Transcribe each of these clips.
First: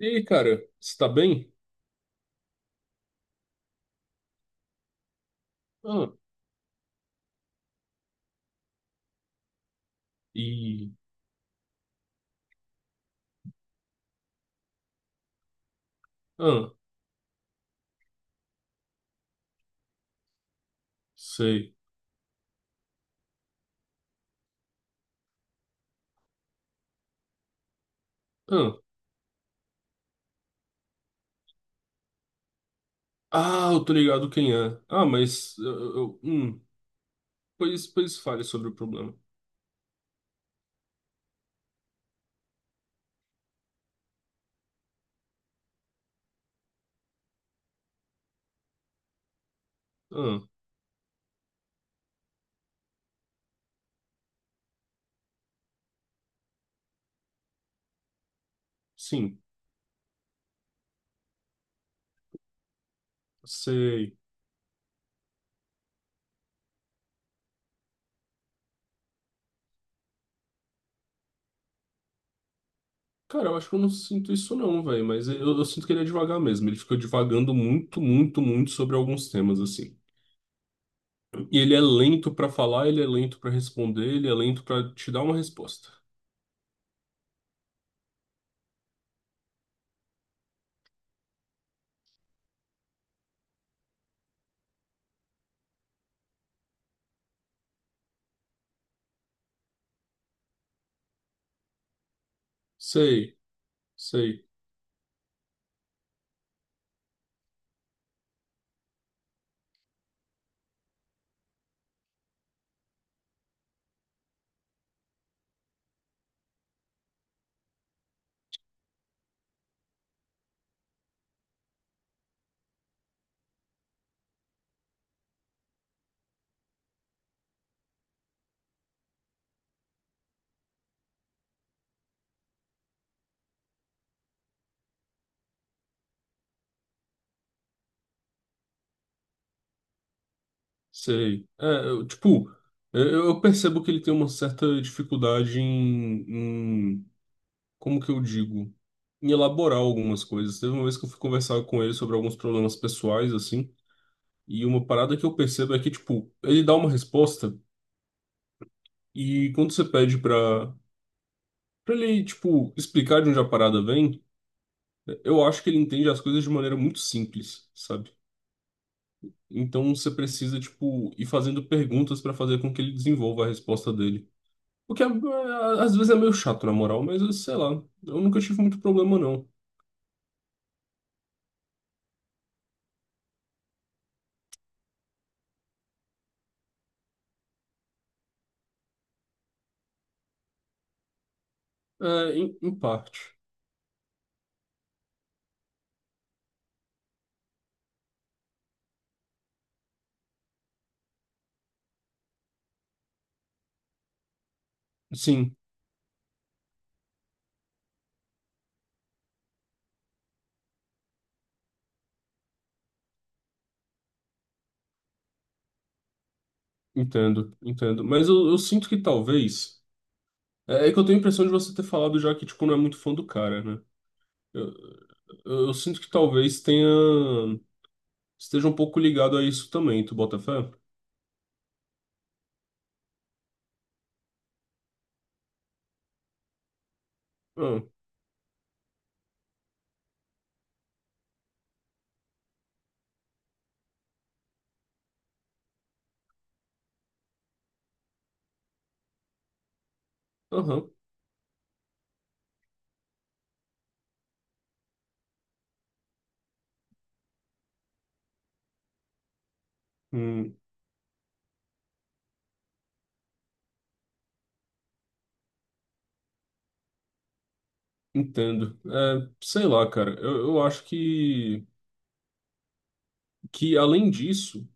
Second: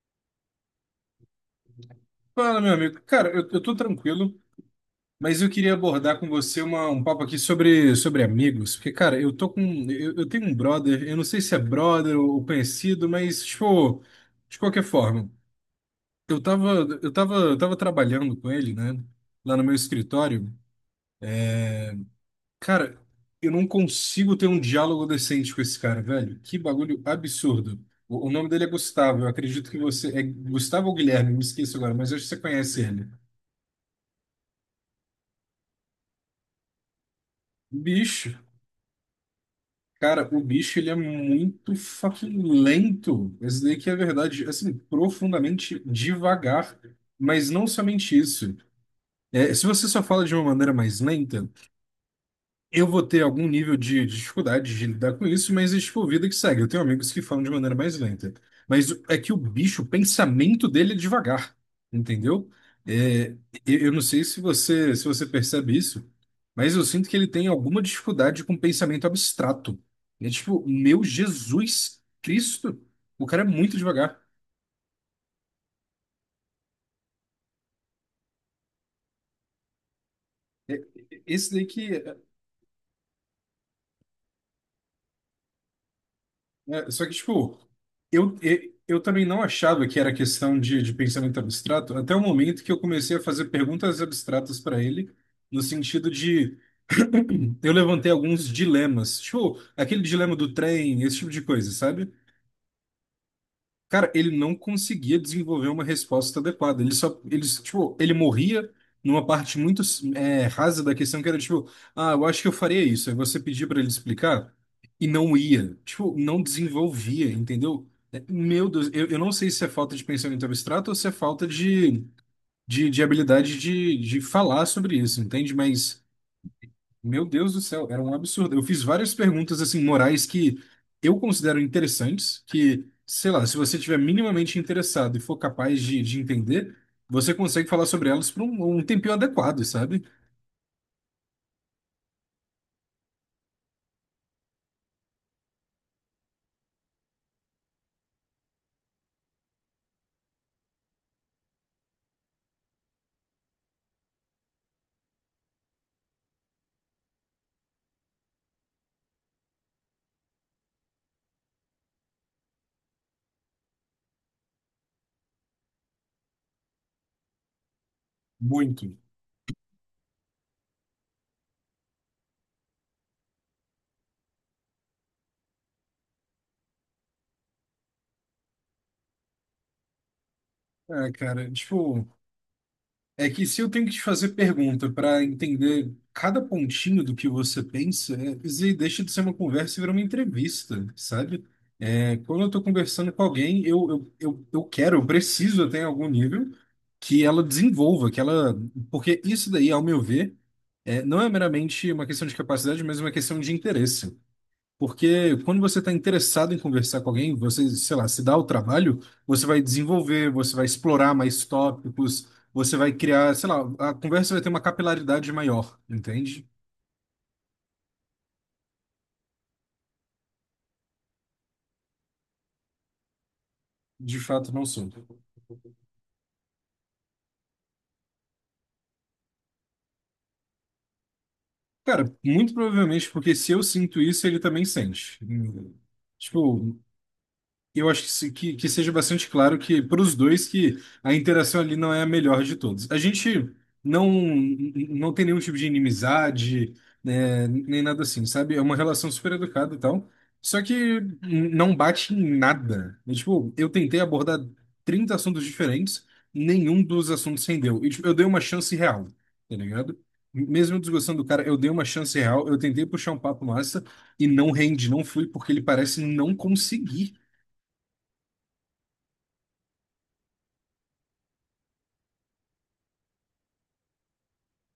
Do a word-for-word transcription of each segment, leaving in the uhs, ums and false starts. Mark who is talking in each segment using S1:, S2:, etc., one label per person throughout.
S1: E aí, cara, você tá bem?
S2: Fala, meu amigo. Cara, eu, eu tô tranquilo, mas eu queria
S1: Ah,
S2: abordar com você uma, um papo aqui sobre, sobre amigos. Porque, cara, eu tô com. Eu, eu tenho um
S1: e.
S2: brother, eu não sei se é brother ou conhecido, mas, tipo, de qualquer forma, eu tava,
S1: Ah,
S2: eu tava, eu tava trabalhando com ele, né? Lá no meu escritório.
S1: sei.
S2: Cara, eu não consigo ter um diálogo decente com esse cara, velho. Que bagulho absurdo. O, o nome dele é
S1: Ah,
S2: Gustavo, eu acredito que você. É Gustavo ou Guilherme, me esqueci agora, mas eu acho que você conhece ele.
S1: ah, eu tô ligado quem é. Ah, mas. Eu, eu- hum, pois, pois
S2: Bicho.
S1: fale sobre o problema.
S2: Cara, o bicho ele é muito fucking lento. Isso daí que é verdade, assim, profundamente devagar. Mas não somente isso. É, se você só fala de
S1: Ah,
S2: uma maneira mais lenta, eu vou ter algum nível de dificuldade de lidar com isso, mas é tipo vida que segue. Eu tenho amigos que falam de maneira mais lenta. Mas o- é que o
S1: sim,
S2: bicho, o pensamento dele é devagar, entendeu? É, eu eu não
S1: sei.
S2: sei se você, se você percebe isso, mas eu sinto que ele tem alguma dificuldade com pensamento abstrato. É tipo, meu Jesus Cristo, o cara é
S1: Cara, eu acho
S2: muito
S1: que eu não
S2: devagar.
S1: sinto isso não, velho, mas eu, eu sinto que ele é devagar mesmo. Ele fica divagando muito, muito, muito sobre alguns temas, assim.
S2: Esse
S1: E
S2: daí
S1: ele é
S2: que.
S1: lento pra falar, ele é lento pra responder, ele é lento pra te dar uma resposta.
S2: É, só que, tipo, eu, eu, eu também não achava que era questão de, de pensamento abstrato, até o momento que eu comecei a fazer perguntas abstratas para ele, no sentido de eu levantei alguns dilemas, tipo, aquele dilema do trem, esse tipo de coisa, sabe?
S1: Sei,
S2: Cara, ele
S1: sei.
S2: não conseguia desenvolver uma resposta adequada. Ele só, ele, tipo, ele morria numa parte muito é, rasa da questão que era tipo, ah, eu acho que eu faria isso. Aí você pedia pra ele explicar e não ia. Tipo, não desenvolvia, entendeu? É, meu Deus, eu, eu não sei se é falta de pensamento abstrato ou se é falta de, de, de habilidade de, de falar sobre isso, entende? Mas meu Deus do céu, era um absurdo. Eu fiz várias perguntas assim morais que eu considero interessantes, que, sei lá, se você tiver minimamente interessado e for capaz de, de entender, você consegue falar sobre elas por um, um tempinho adequado, sabe?
S1: Sei. É, eu, tipo, eu eu percebo que ele tem uma certa dificuldade em, em- como que eu digo? Em elaborar algumas coisas. Teve uma vez que eu fui conversar com ele sobre alguns problemas pessoais, assim, e uma parada que eu percebo é que, tipo, ele dá uma resposta e quando você pede pra, pra ele, tipo, explicar de onde a parada vem, eu acho que ele entende as coisas de maneira muito simples, sabe?
S2: Muito.
S1: Então você precisa, tipo, ir fazendo perguntas pra fazer com que ele desenvolva a resposta dele. O que é- é, às vezes é meio chato, na moral, mas eu sei lá. Eu nunca tive muito problema, não.
S2: É, cara, tipo, é que se eu tenho que te fazer pergunta para entender cada pontinho do que você pensa, é, isso aí deixa de ser uma conversa e vira uma entrevista, sabe? É,
S1: É,
S2: quando eu
S1: em,
S2: estou
S1: em
S2: conversando com
S1: parte.
S2: alguém, eu, eu, eu, eu quero, eu preciso até em algum nível que ela desenvolva, que ela. Porque isso daí, ao meu ver, é, não é meramente uma questão de capacidade, mas uma questão de interesse. Porque
S1: Sim,
S2: quando você está interessado em conversar com alguém, você, sei lá, se dá o trabalho, você vai desenvolver, você vai explorar mais tópicos, você vai criar, sei lá, a conversa vai ter uma capilaridade maior, entende?
S1: entendo, entendo. Mas eu, eu sinto que talvez. É, é que eu tenho a impressão de você ter falado já que, tipo, não é muito fã do cara, né?
S2: De fato, não
S1: Eu,
S2: sou.
S1: eu, eu sinto que talvez tenha. Esteja um pouco ligado a isso também, tu bota fé?
S2: Cara, muito provavelmente porque se eu sinto isso, ele também sente. Tipo,
S1: Ah,
S2: eu acho que, se- que, que seja bastante claro que para os dois que a interação ali não é a melhor de todos. A gente não não tem nenhum tipo de inimizade, né, nem nada assim, sabe? É uma relação super educada e tal. Só
S1: aham.
S2: que não bate em nada. É, tipo, eu tentei abordar trinta assuntos diferentes, nenhum dos assuntos rendeu. E, tipo, eu dei uma chance real, tá ligado?
S1: Hum,
S2: Mesmo eu desgostando do cara, eu dei uma chance real, eu tentei puxar um papo massa e não rende, não flui, porque ele parece não conseguir.
S1: entendo. É, sei lá, cara. Eu, eu acho que, que, além disso.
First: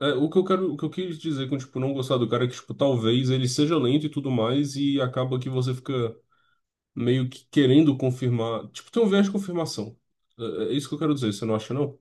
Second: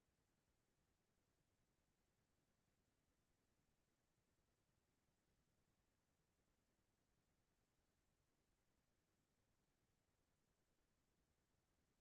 S1: É, o que eu quero, o que eu quis dizer com, tipo, não gostar do cara é que, tipo, talvez ele seja lento e tudo mais e acaba que você fica meio que querendo confirmar. Tipo, tem um viés de confirmação. É, é é isso que eu quero dizer, você não acha, não?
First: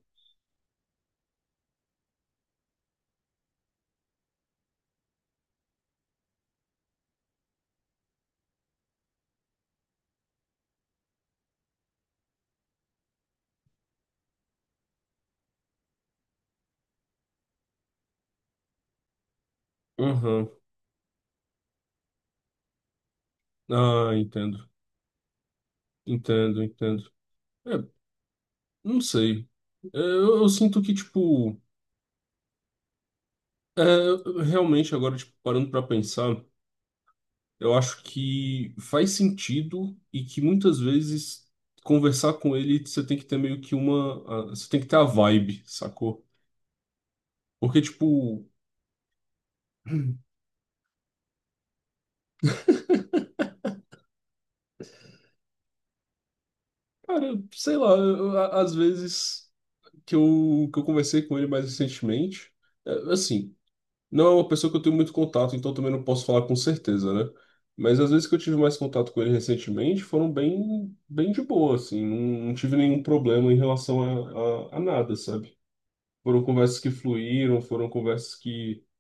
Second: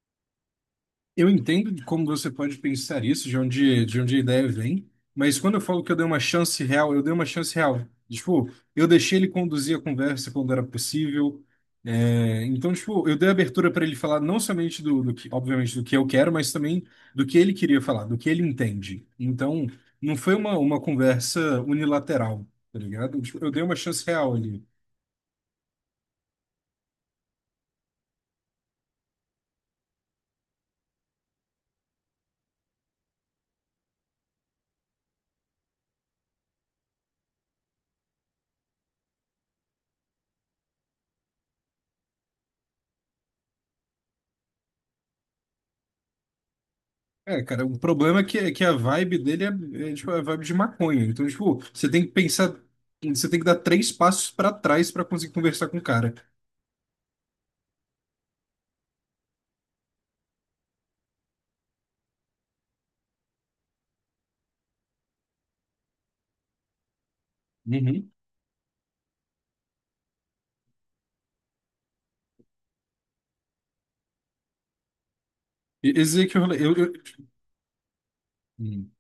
S2: Eu entendo de como você pode pensar isso, de onde, de onde a ideia vem, mas quando eu falo que eu dei uma chance real, eu dei uma chance real. Tipo, eu deixei ele conduzir a conversa quando era possível. É, então, tipo, eu dei abertura para ele falar não somente do, do que, obviamente, do que eu quero, mas também do que ele queria falar, do que ele entende. Então, não foi
S1: Aham.
S2: uma, uma conversa unilateral, tá ligado? Tipo, eu dei uma chance
S1: Ah,
S2: real ali.
S1: entendo. Entendo, entendo. É, não sei. É, eu, eu sinto que, tipo. É, realmente, agora, tipo, parando pra pensar, eu acho que faz sentido e que muitas vezes conversar com ele você tem que ter meio que uma. a- Você tem que ter a vibe, sacou?
S2: É, cara, o
S1: Porque,
S2: problema é que,
S1: tipo,
S2: é que a vibe dele é, é, tipo, é a vibe de maconha. Então, tipo, você tem que pensar, você tem que dar três passos pra trás pra conseguir conversar com o cara.
S1: cara, sei lá, eu- a- às vezes que eu, que eu conversei com ele mais recentemente, é, assim. Não é uma pessoa que eu tenho muito contato, então também não posso falar com certeza, né? Mas as
S2: Uhum.
S1: vezes que eu tive mais contato com ele recentemente foram bem, bem de boa, assim. Não, não tive nenhum problema em relação a, a, a nada, sabe?
S2: E- Esse é que eu
S1: Foram
S2: falei, eu,
S1: conversas que
S2: eu-
S1: fluíram, foram conversas que,
S2: hum,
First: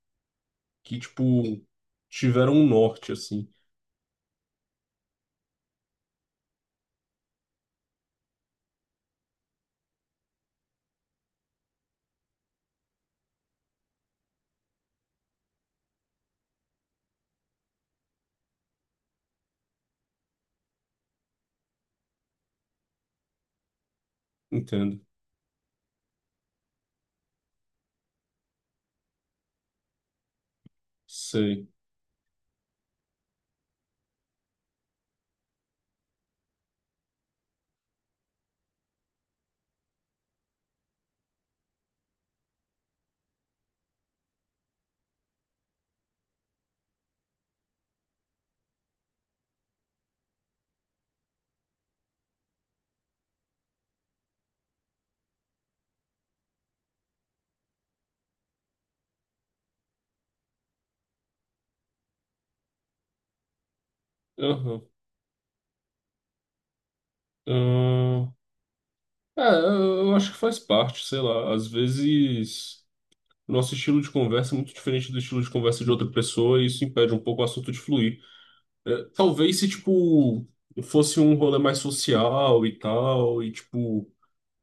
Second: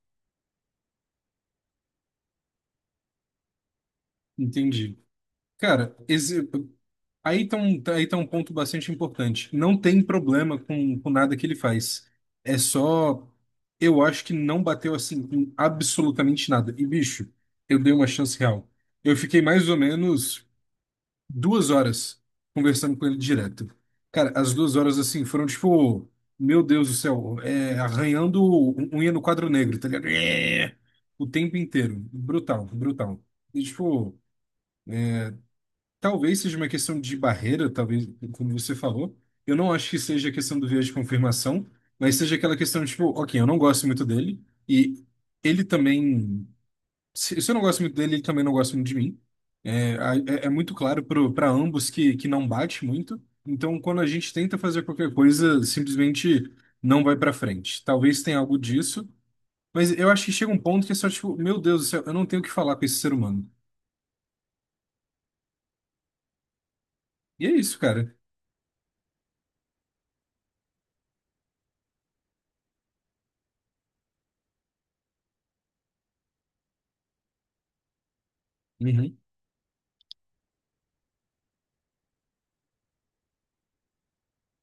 S1: que tipo, tiveram um norte, assim.
S2: entendi. Cara, esse, aí tá um, tá, aí tá um ponto bastante importante. Não tem problema com, com nada que ele faz. É só, eu acho que não bateu assim com absolutamente nada. E, bicho, eu dei uma chance real. Eu fiquei mais ou menos duas horas conversando com ele direto. Cara, as duas horas
S1: Entendo.
S2: assim foram tipo, meu Deus do céu, é, arranhando un- unha no quadro negro, tá ligado? É, o tempo
S1: Sei.
S2: inteiro. Brutal, brutal. E, tipo, talvez seja uma questão de barreira, talvez, como você falou. Eu não acho que seja a questão do viés de confirmação, mas seja aquela questão, tipo, ok, eu não gosto muito dele, e ele também. Se, se eu não gosto muito dele, ele também não gosta muito de mim. É, a- é, é muito claro para ambos que, que não bate muito. Então, quando a gente tenta fazer qualquer coisa, simplesmente não vai para frente. Talvez tenha algo disso, mas eu acho que chega um ponto que é só tipo, meu Deus do céu, eu não tenho o que falar com esse ser humano.
S1: Aham.
S2: E é isso, cara.
S1: Ahn. É, eu acho que faz parte, sei lá. Às vezes, nosso estilo de conversa é muito diferente do estilo de conversa de outra pessoa e isso impede um pouco o assunto de fluir. É,
S2: Uhum.
S1: talvez se, tipo, fosse um rolê mais social e tal, e, tipo,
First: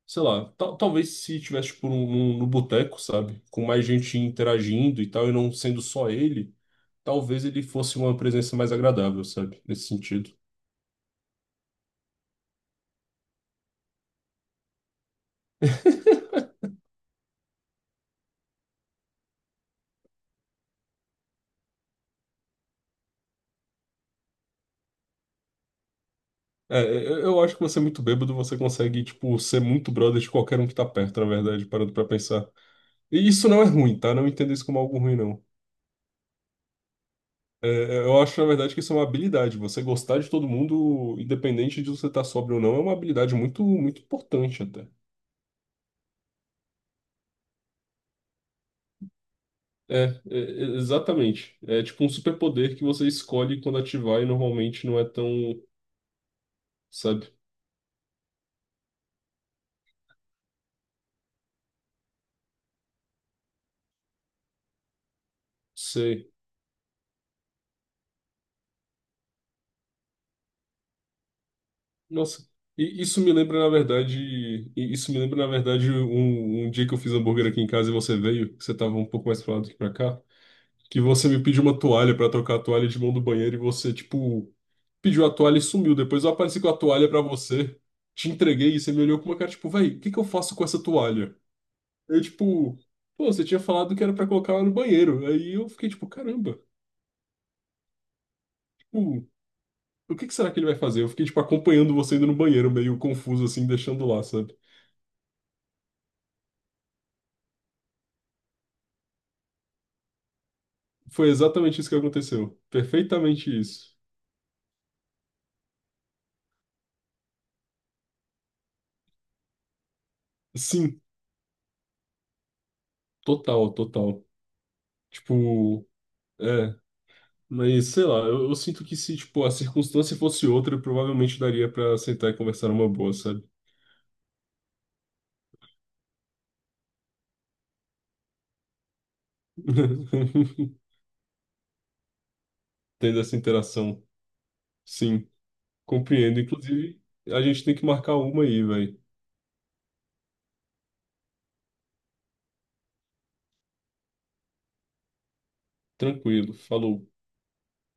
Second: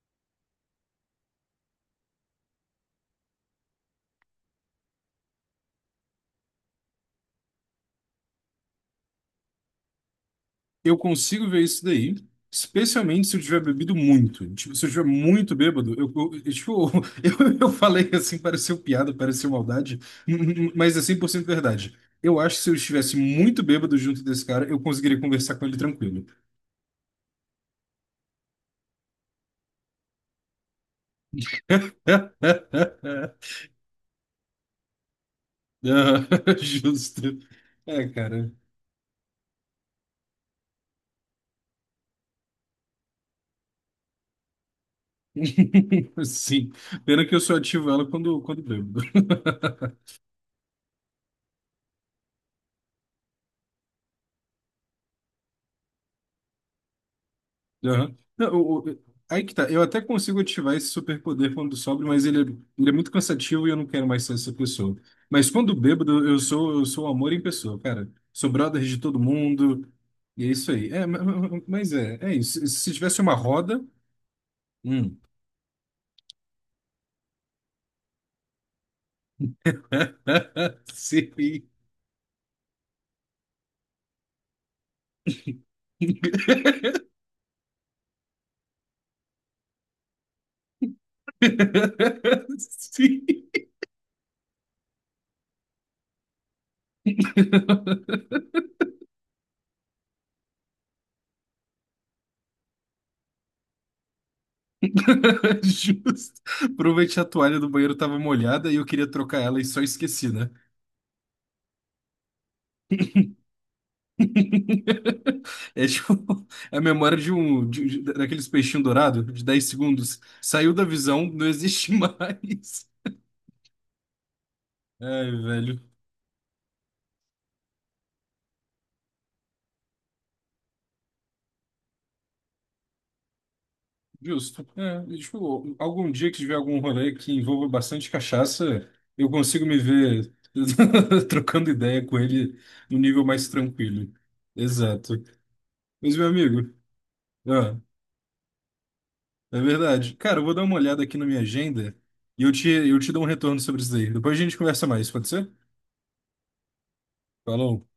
S1: sei lá, tal- talvez se tivesse, tipo, num, num- no boteco, sabe? Com mais gente interagindo e tal, e não sendo só ele, talvez ele fosse uma presença mais agradável, sabe? Nesse sentido.
S2: Eu consigo ver isso daí, especialmente se eu tiver bebido muito. Tipo, se eu estiver muito bêbado, eu, eu- eu- tipo, eu, eu falei assim, pareceu piada, pareceu maldade, mas é cem por cento verdade. Eu acho que se eu estivesse muito bêbado junto desse cara, eu conseguiria conversar com ele tranquilo.
S1: É, é, eu, eu acho que você é muito bêbado, você consegue, tipo, ser muito brother de qualquer um que tá perto, na verdade, parando pra pensar. E isso não é ruim, tá? Não entenda isso como algo ruim, não.
S2: Ah. Justo.
S1: É, é,
S2: É,
S1: eu acho, na
S2: cara.
S1: verdade, que isso é uma habilidade. Você gostar de todo mundo, independente de você estar sóbrio ou não, é uma habilidade muito, muito importante até.
S2: Sim. Pena que eu só ativo ela quando, quando bebo.
S1: É, é, é, exatamente. É tipo um superpoder que você escolhe quando ativar e normalmente não é tão, sabe?
S2: Aham. Não, o- o- aí que tá. Eu até consigo ativar esse superpoder quando sobre, mas ele é, ele é muito cansativo e eu não quero mais ser essa pessoa. Mas quando bêbado,
S1: Sei.
S2: eu sou, eu sou o amor em pessoa, cara. Sou brother de todo mundo. E é isso aí. É, ma- ma- mas é, é
S1: Nossa.
S2: isso. Se
S1: E
S2: tivesse
S1: isso me
S2: uma
S1: lembra, na
S2: roda.
S1: verdade, e isso
S2: Hum.
S1: me lembra, na verdade, um, um dia que eu fiz hambúrguer aqui em casa e você veio, que você tava um pouco mais pra lá do que pra cá, que você me pediu
S2: Sim.
S1: uma toalha pra trocar a toalha de mão do banheiro e você, tipo, pediu a toalha e sumiu. Depois eu apareci com a toalha pra você, te entreguei e você me olhou com uma cara tipo, véi, o que que eu faço com essa toalha? Eu, tipo,
S2: Sim.
S1: pô, você tinha falado que era pra colocar ela no banheiro. Aí eu fiquei tipo, caramba, tipo, o que que será que ele vai fazer? Eu fiquei, tipo, acompanhando você indo no banheiro, meio confuso assim, deixando lá, sabe?
S2: Justo. Provavelmente a toalha do banheiro estava molhada e eu queria trocar ela e só esqueci, né?
S1: Foi exatamente isso que aconteceu. Perfeitamente isso.
S2: É tipo, é a memória de um de- de- daqueles peixinhos dourados de dez segundos. Saiu da
S1: Sim,
S2: visão, não existe mais.
S1: total, total.
S2: Ai,
S1: Tipo,
S2: velho.
S1: é. Mas sei lá, eu, eu sinto que se tipo a circunstância fosse outra, eu provavelmente daria pra sentar e conversar numa boa, sabe?
S2: Justo. É, e, tipo, algum dia que tiver algum rolê que envolva bastante cachaça, eu consigo me ver trocando ideia com ele num
S1: Tendo
S2: nível
S1: essa
S2: mais
S1: interação.
S2: tranquilo. Exato.
S1: Sim,
S2: Mas, meu
S1: compreendo.
S2: amigo,
S1: Inclusive, a gente tem
S2: ah,
S1: que marcar uma aí, velho.
S2: é verdade. Cara, eu vou dar uma olhada aqui na minha agenda e eu te, eu te dou um retorno sobre isso daí. Depois a gente conversa mais, pode ser?
S1: Tranquilo. Falou.
S2: Falou.